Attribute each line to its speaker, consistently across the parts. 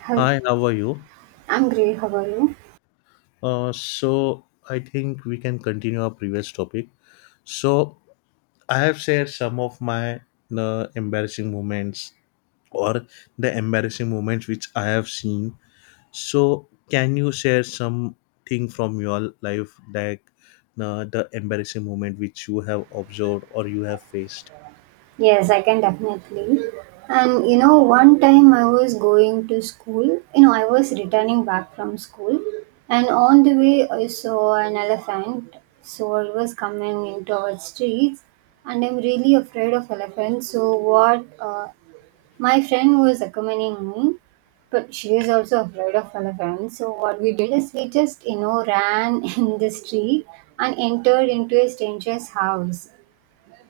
Speaker 1: How-
Speaker 2: Hi, how are you?
Speaker 1: I'm great. How are you?
Speaker 2: So I think we can continue our previous topic. So I have shared some of my embarrassing moments or the embarrassing moments which I have seen. So can you share something from your life, like the embarrassing moment which you have observed or you have faced?
Speaker 1: Yes, I can definitely. One time I was going to school, I was returning back from school, and on the way, I saw an elephant. So it was coming into our streets, and I'm really afraid of elephants. So, what uh, my friend was accompanying me, but she is also afraid of elephants. So, what we did is we just, ran in the street and entered into a stranger's house.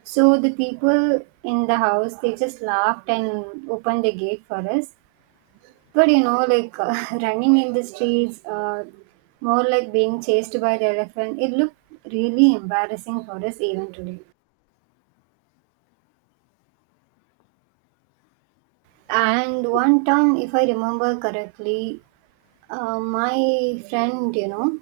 Speaker 1: So the people in the house they just laughed and opened the gate for us. But like running in the streets, more like being chased by the elephant. It looked really embarrassing for us even today. And one time, if I remember correctly, my friend,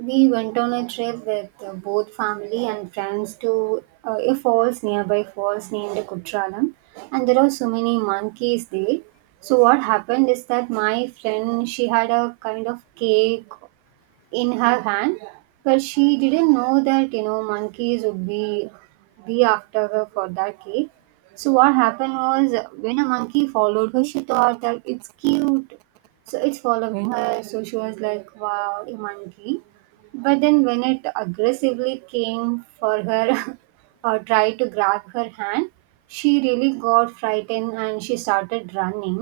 Speaker 1: we went on a trip with both family and friends to a falls, nearby falls named Kutralam, and there are so many monkeys there. So what happened is that my friend, she had a kind of cake in her hand, but she didn't know that, monkeys would be after her for that cake. So what happened was, when a monkey followed her, she thought that it's cute, so it's following her. So she was like, wow, a monkey. But then when it aggressively came for her or tried to grab her hand, she really got frightened and she started running.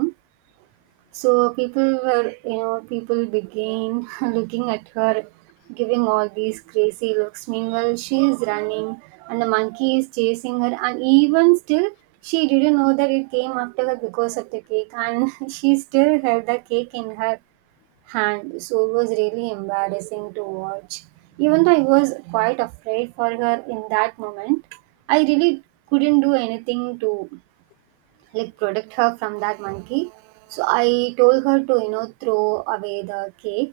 Speaker 1: So people were, people began looking at her, giving all these crazy looks. Meanwhile, she is running and the monkey is chasing her, and even still, she didn't know that it came after her because of the cake, and she still held the cake in her hand. So it was really embarrassing to watch. Even though I was quite afraid for her in that moment, I really couldn't do anything to like protect her from that monkey. So I told her to, throw away the cake,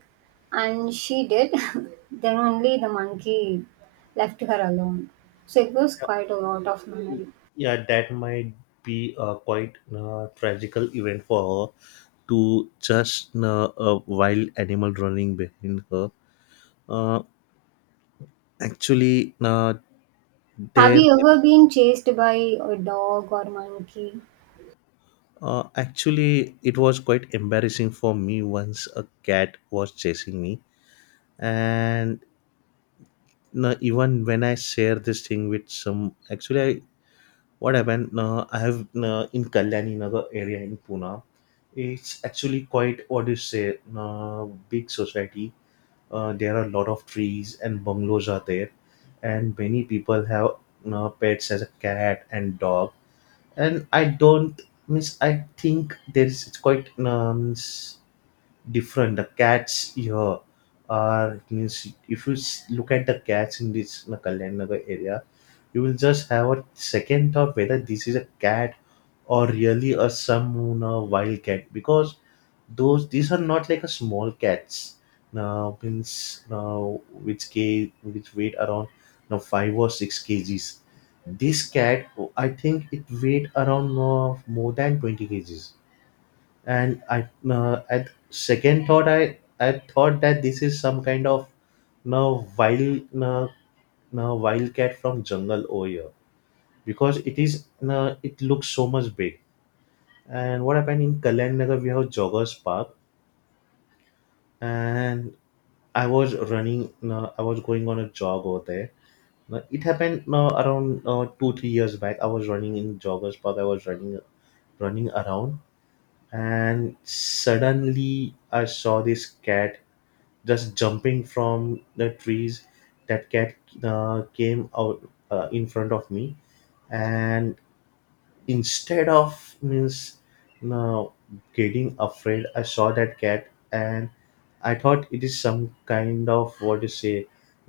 Speaker 1: and she did. Then only the monkey left her alone. So it was quite a lot of memory.
Speaker 2: Yeah, that might be a quite tragical event for her to just a wild animal running behind her. Uh, Actually,
Speaker 1: Have
Speaker 2: there.
Speaker 1: you ever been chased by a dog or monkey?
Speaker 2: Actually, it was quite embarrassing for me once a cat was chasing me, and even when I share this thing with some, actually, what happened? I have in Kalyani Nagar area in Pune. It's actually quite what do you say? Big society, there are a lot of trees and bungalows are there, and many people have you pets as a cat and dog. And I don't means I think there is, it's quite different. The cats here are means if you look at the cats in this, you know, Kalyan Nagar area, you will just have a second thought whether this is a cat or really a some you wild cat, because those these are not like a small cats now means now which weighed around now 5 or 6 kgs. This cat, I think it weighed around more than 20 kgs. And I at second thought, I thought that this is some kind of now wild now wild cat from jungle over here, because it is it looks so much big. And what happened in Kalyan Nagar, we have Joggers Park, and I was going on a jog over there. It happened around 2, 3 years back. I was running in Joggers Park. I was running around, and suddenly I saw this cat just jumping from the trees. That cat came out in front of me, and instead of means now getting afraid, I saw that cat, and I thought it is some kind of, what you say,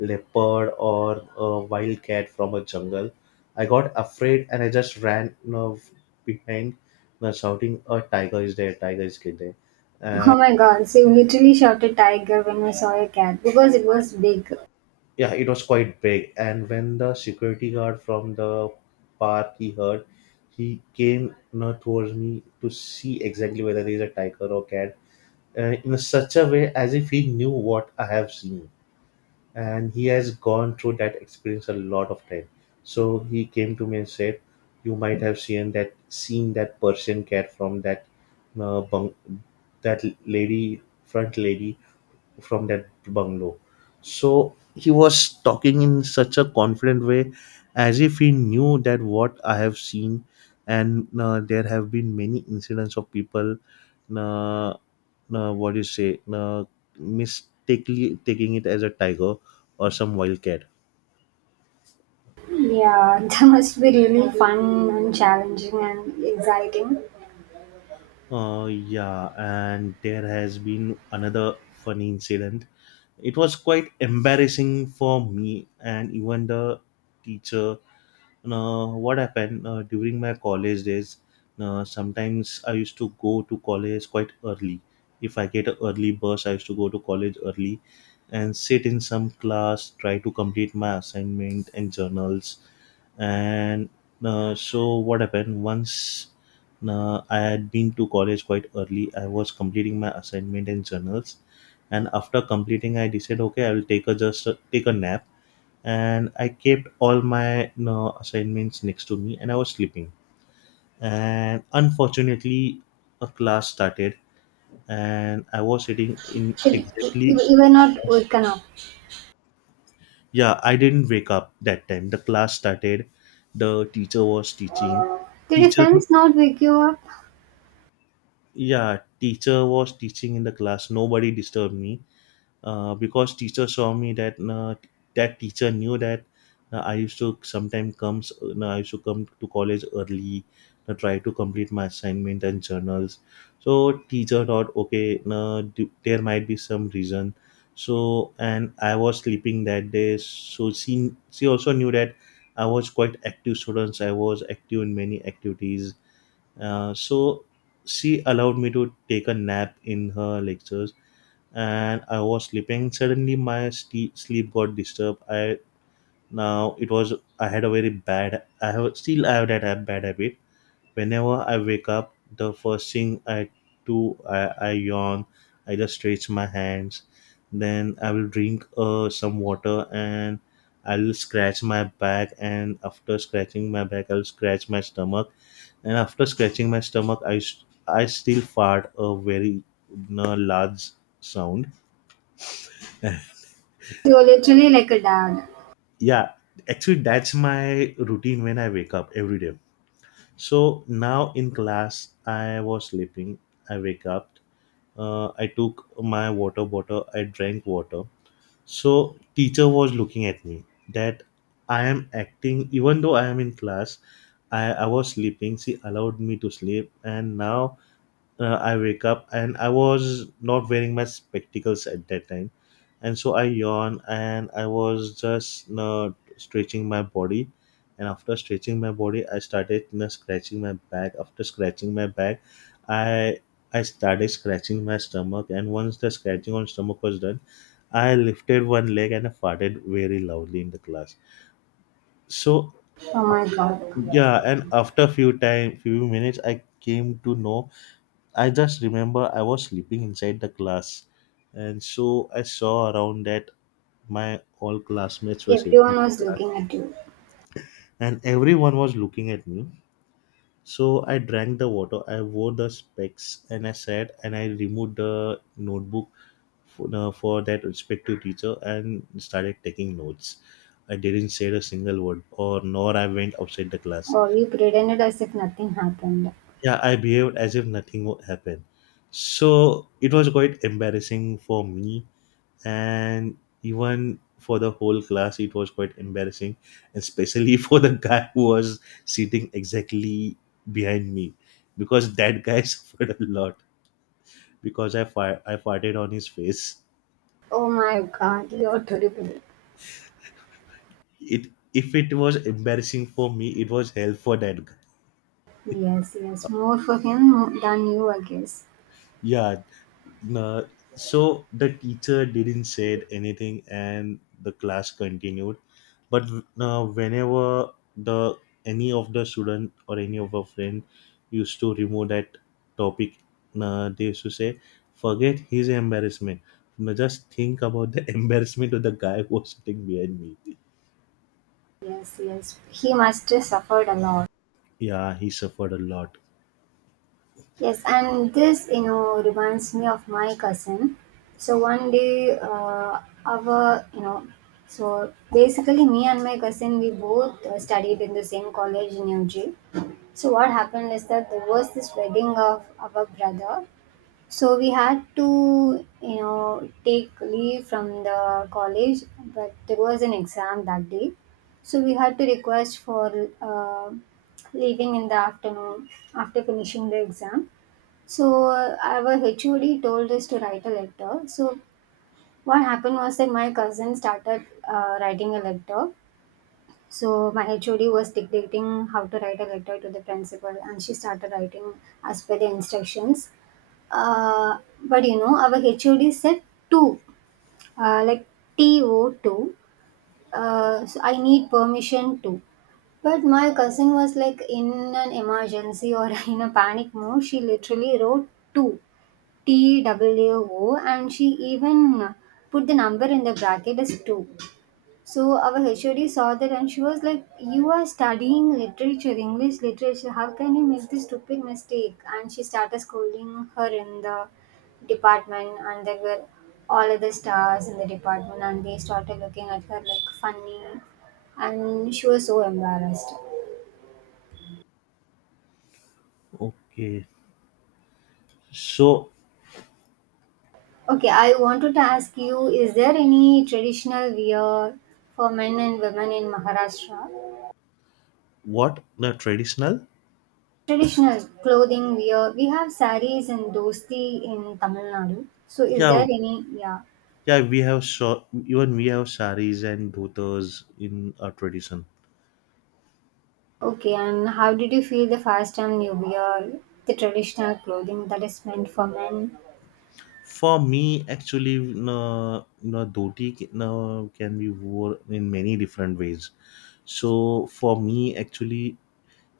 Speaker 2: leopard or a wild cat from a jungle. I got afraid, and I just ran, behind, shouting a tiger is there, tiger is there.
Speaker 1: Oh
Speaker 2: And
Speaker 1: my god, so you literally shouted tiger when I saw a cat because it was big.
Speaker 2: yeah, it was quite big. And when the security guard from the park, he heard, he came, towards me to see exactly whether there is a tiger or cat, in such a way as if he knew what I have seen. And he has gone through that experience a lot of time. So he came to me and said, "You might have seen that person get from uh, bung- that lady, front lady, from that bungalow." So he was talking in such a confident way, as if he knew that what I have seen, and there have been many incidents of people. Uh, what do you say, mistakenly taking it as a tiger or some wild cat.
Speaker 1: Yeah, that must be really fun and challenging and exciting.
Speaker 2: Yeah, and there has been another funny incident. It was quite embarrassing for me and even the teacher. What happened during my college days, sometimes I used to go to college quite early. If I get an early bus, I used to go to college early, and sit in some class, try to complete my assignment and journals. And so what happened once, I had been to college quite early, I was completing my assignment and journals, and after completing, I decided, okay, I will take a nap. And I kept all my, assignments next to me, and I was sleeping. And unfortunately, a class started and I was sitting in
Speaker 1: Should- You
Speaker 2: exactly.
Speaker 1: you were not woken up.
Speaker 2: Yeah, I didn't wake up that time. The class started, the teacher was teaching.
Speaker 1: Did your
Speaker 2: Teacher.
Speaker 1: friends not wake you up?
Speaker 2: Yeah, teacher was teaching in the class, nobody disturbed me. Because teacher saw me that, teacher knew that I used to sometimes come to college early, try to complete my assignment and journals. So teacher thought, okay, there might be some reason. So and I was sleeping that day. So she also knew that I was quite active students. I was active in many activities. So she allowed me to take a nap in her lectures, and I was sleeping. Suddenly, my ste sleep got disturbed. I now it was I had a very bad. I have that bad habit. Whenever I wake up, the first thing I do, I yawn. I just stretch my hands. Then I will drink some water, and I will scratch my back. And after scratching my back, I'll scratch my stomach. And after scratching my stomach, I still fart a very large sound.
Speaker 1: You were literally like a dad.
Speaker 2: Yeah, actually that's my routine when I wake up every day. So now in class, I was sleeping, I wake up, I took my water bottle, I drank water. So teacher was looking at me that I am acting even though I am in class. I was sleeping, she allowed me to sleep, and now I wake up and I was not wearing my spectacles at that time, and so I yawn, and I was just stretching my body, and after stretching my body, I started you scratching my back. After scratching my back, I I started scratching my stomach, and once the scratching on stomach was done, I lifted one leg and I farted very loudly in the class. So
Speaker 1: Oh my god.
Speaker 2: yeah, and after few time, few minutes, I came to know. I just remember I was sleeping inside the class, and so I saw around that my all classmates were sitting
Speaker 1: Everyone
Speaker 2: in
Speaker 1: was
Speaker 2: the class,
Speaker 1: looking at you.
Speaker 2: and everyone was looking at me. So I drank the water, I wore the specs, and I sat and I removed the notebook for that respective teacher and started taking notes. I didn't say a single word, or nor I went outside the class.
Speaker 1: Or you pretended as if nothing happened.
Speaker 2: Yeah, I behaved as if nothing would happen. So it was quite embarrassing for me, and even for the whole class it was quite embarrassing, especially for the guy who was sitting exactly behind me, because that guy suffered a lot because I farted on his face.
Speaker 1: Oh my god, you're terrible.
Speaker 2: It If it was embarrassing for me, it was hell for that guy.
Speaker 1: Yes, yes. More for him than you, I guess.
Speaker 2: Yeah. Nah, so the teacher didn't said anything and the class continued, but whenever the any of the student or any of our friend used to remove that topic, they used to say, forget his embarrassment. Now just think about the embarrassment of the guy who was sitting behind me.
Speaker 1: Yes, yes. He must have suffered a lot.
Speaker 2: Yeah, he suffered a lot.
Speaker 1: Yes, and this, reminds me of my cousin. So one day, our, so basically me and my cousin, we both studied in the same college in UG. So what happened is that there was this wedding of our brother. So we had to, take leave from the college, but there was an exam that day. So we had to request for uh, leaving in the afternoon after finishing the exam. So our HOD told us to write a letter. So what happened was that my cousin started writing a letter. So my HOD was dictating how to write a letter to the principal, and she started writing as per the instructions. Uh, but our HOD said two, like T O two. So I need permission to. But my cousin was like in an emergency or in a panic mode. She literally wrote two TWO, and she even put the number in the bracket as 2. So our HOD saw that and she was like, "You are studying literature, English literature. How can you make this stupid mistake?" And she started scolding her in the department, and there were all other stars in the department, and they started looking at her like funny, and she was so embarrassed.
Speaker 2: Okay. So
Speaker 1: Okay, I wanted to ask you, is there any traditional wear for men and women in Maharashtra?
Speaker 2: what the traditional.
Speaker 1: Traditional clothing wear, we have sarees and dosti in Tamil Nadu. So is there
Speaker 2: Yeah.
Speaker 1: any, yeah.
Speaker 2: Yeah, we have even we have saris and dhotas in our tradition.
Speaker 1: Okay, and how did you feel the first time you wear the traditional clothing that is meant for men?
Speaker 2: For me, actually, no, no no, can be worn in many different ways. So for me, actually,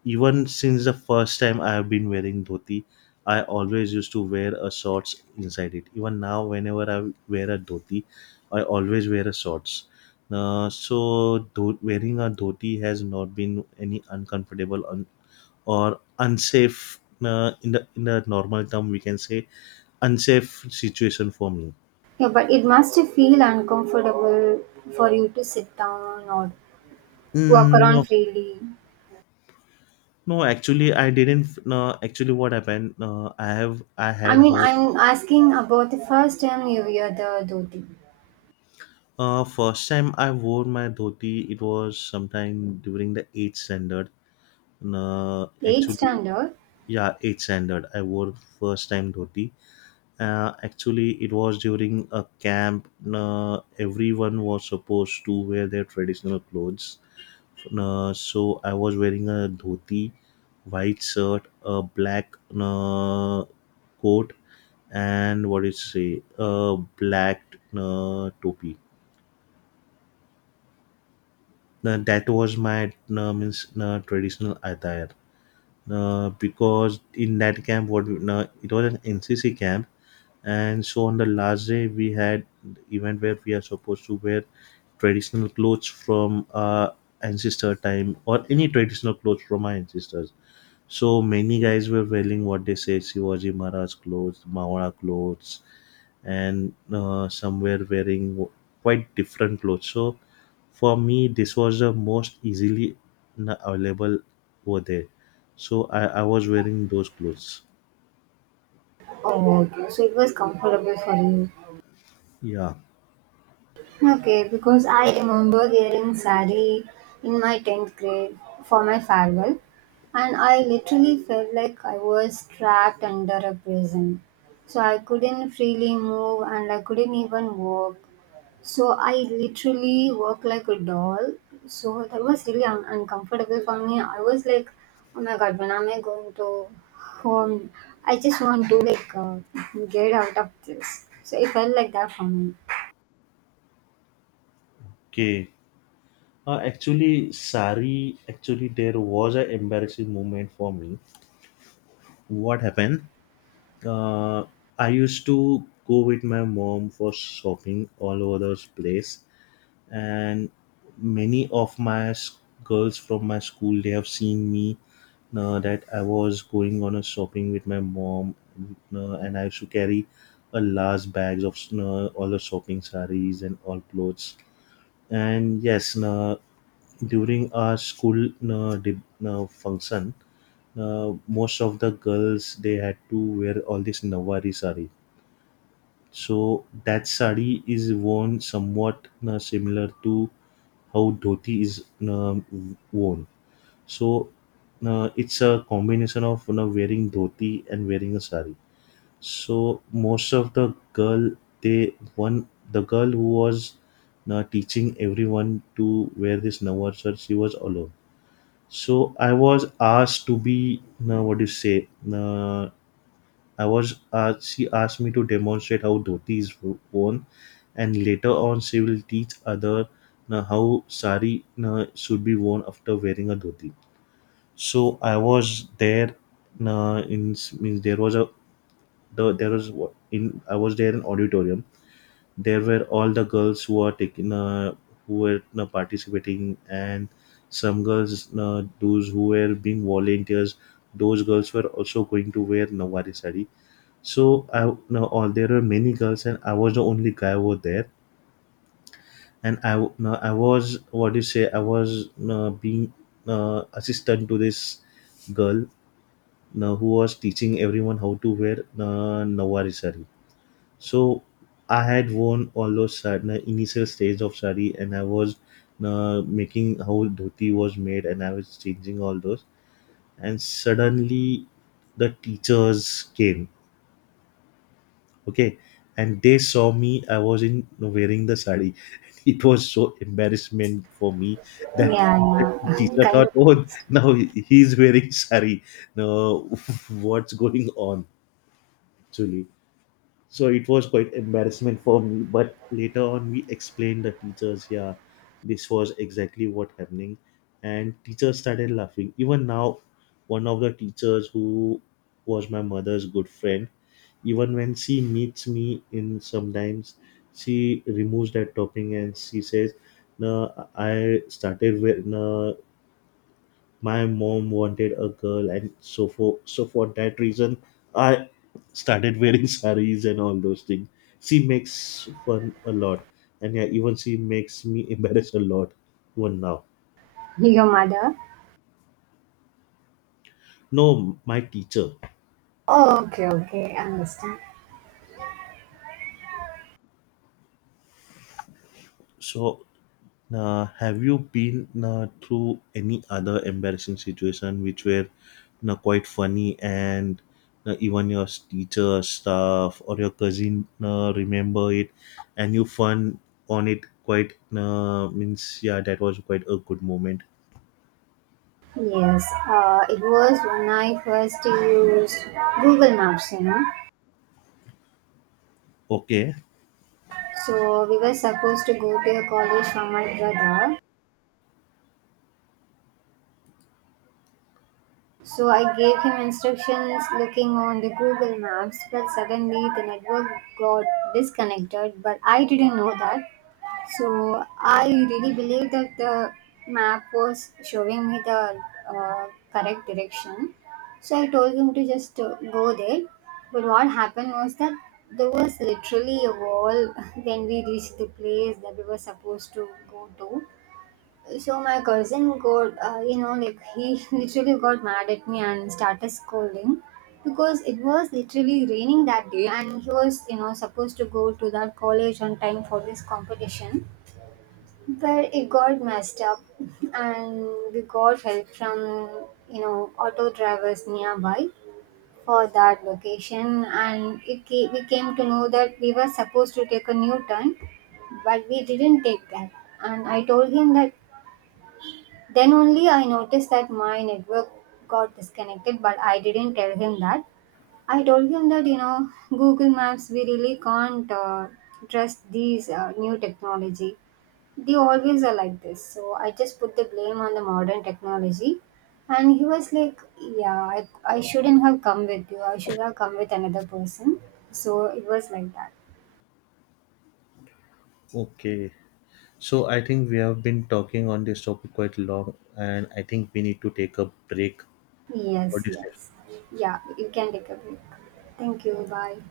Speaker 2: even since the first time I have been wearing dhoti, I always used to wear a shorts inside it. Even now, whenever I wear a dhoti, I always wear a shorts. So wearing a dhoti has not been any uncomfortable or unsafe, in the normal term we can say unsafe situation for me.
Speaker 1: Yeah, but it must feel uncomfortable for you to sit down or walk
Speaker 2: Mm, no.
Speaker 1: around freely.
Speaker 2: No, actually I didn't. No, actually what happened, I
Speaker 1: I
Speaker 2: had
Speaker 1: mean,
Speaker 2: her.
Speaker 1: I'm asking about the first time you wear the dhoti.
Speaker 2: First time I wore my dhoti, it was sometime during the 8th standard,
Speaker 1: Eighth
Speaker 2: actually.
Speaker 1: standard?
Speaker 2: Yeah, 8th standard I wore first time dhoti. Actually, it was during a camp. uh, Everyone was supposed to wear their traditional clothes. So I was wearing a dhoti, white shirt, a black coat, and what do you say, a black topi. Now, that was my means traditional attire. Because in that camp, it was an NCC camp, and so on the last day we had event where we are supposed to wear traditional clothes from our ancestor time, or any traditional clothes from our ancestors. So many guys were wearing what they say Shivaji Maharaj clothes, Mawara clothes, and some were wearing quite different clothes. So for me, this was the most easily available over there. So I was wearing those clothes.
Speaker 1: Oh, okay. So it was comfortable for you.
Speaker 2: Yeah.
Speaker 1: Okay, because I remember hearing sari in my 10th grade for my farewell, and I literally felt like I was trapped under a prison. So I couldn't freely move and I couldn't even walk. So I literally walked like a doll. So that was really un- uncomfortable for me. I was like, oh my god, when am I going to home? I just want to like get out of this. So it felt like that for me.
Speaker 2: Okay. Actually, sari. Actually, there was an embarrassing moment for me. What happened? Uh, I used to go with my mom for shopping all over those place, and many of my girls from my school, they have seen me that I was going on a shopping with my mom, and I used to carry a large bags of all the shopping sarees and all clothes. And yes, during our school function, most of the girls they had to wear all this nawari sari. So that sari is worn somewhat similar to how dhoti is worn. So it's a combination of, wearing dhoti and wearing a sari. So most of the girl, they one the girl who was teaching everyone to wear this Navarsar, she was alone. So I was asked to be, what do you say, uh, she asked me to demonstrate how dhoti is worn, and later on she will teach other na, how sari na, should be worn after wearing a dhoti. So I was there. Na, in means there was there was wa- in I was there in auditorium. There were all the girls who are taking, who were na, participating, and some girls na, those who were being volunteers. Those girls were also going to wear Nawari sari, so I now all there were many girls and I was the only guy over there. And now I was, what do you say? I was being assistant to this girl now who was teaching everyone how to wear Nawari sari. So I had worn all those sari, na initial stage of sari, and I was making how dhoti was made, and I was changing all those. And suddenly, the teachers came. Okay. And they saw me, I was in wearing the sari. It was so embarrassment for me, that
Speaker 1: Yeah,
Speaker 2: the
Speaker 1: yeah.
Speaker 2: teacher
Speaker 1: Kind
Speaker 2: thought,
Speaker 1: of
Speaker 2: oh,
Speaker 1: honest.
Speaker 2: now he's wearing sari. No. What's going on? Actually, so it was quite embarrassment for me, but later on we explained the teachers. Yeah, this was exactly what happening. And teachers started laughing. Even now, one of the teachers who was my mother's good friend, even when she meets me in sometimes, she removes that topping and she says, no, I started with no, my mom wanted a girl, and so for that reason, I started wearing saris and all those things. She makes fun a lot. And yeah, even she makes me embarrassed a lot, even now.
Speaker 1: Your mother?
Speaker 2: No, my teacher.
Speaker 1: Oh, okay, okay, understand.
Speaker 2: So, have you been through any other embarrassing situation which were you quite funny, and you even your teacher, staff, or your cousin remember it and you fun on it quite means yeah, that was quite a good moment.
Speaker 1: Yes, it was when I first used Google Maps, you know.
Speaker 2: Okay,
Speaker 1: So we were supposed to go to a college for my brother. So I gave him instructions looking on the Google Maps, but suddenly the network got disconnected. But I didn't know that. So I really believe that the map was showing me the uh, correct direction. So I told him to just go there. But what happened was that there was literally a wall when we reached the place that we were supposed to go to. So my cousin got, like he literally got mad at me and started scolding because it was literally raining that day and he was, supposed to go to that college on time for this competition where it got messed up and we got help from, auto drivers nearby for that location, and it ca- we came to know that we were supposed to take a new turn, but we didn't take that. And I told him that, then only I noticed that my network got disconnected, but I didn't tell him that. I told him that, Google Maps, we really can't trust these new technology, they always are like this. So I just put the blame on the modern technology. And he was like, "Yeah, I shouldn't have come with you. I should have come with another person." So it was like that.
Speaker 2: okay. So I think we have been talking on this topic quite long, and I think we need to take a break. What
Speaker 1: Yes,
Speaker 2: do you say?
Speaker 1: yes. Yeah, you can take a break. Thank you. Bye.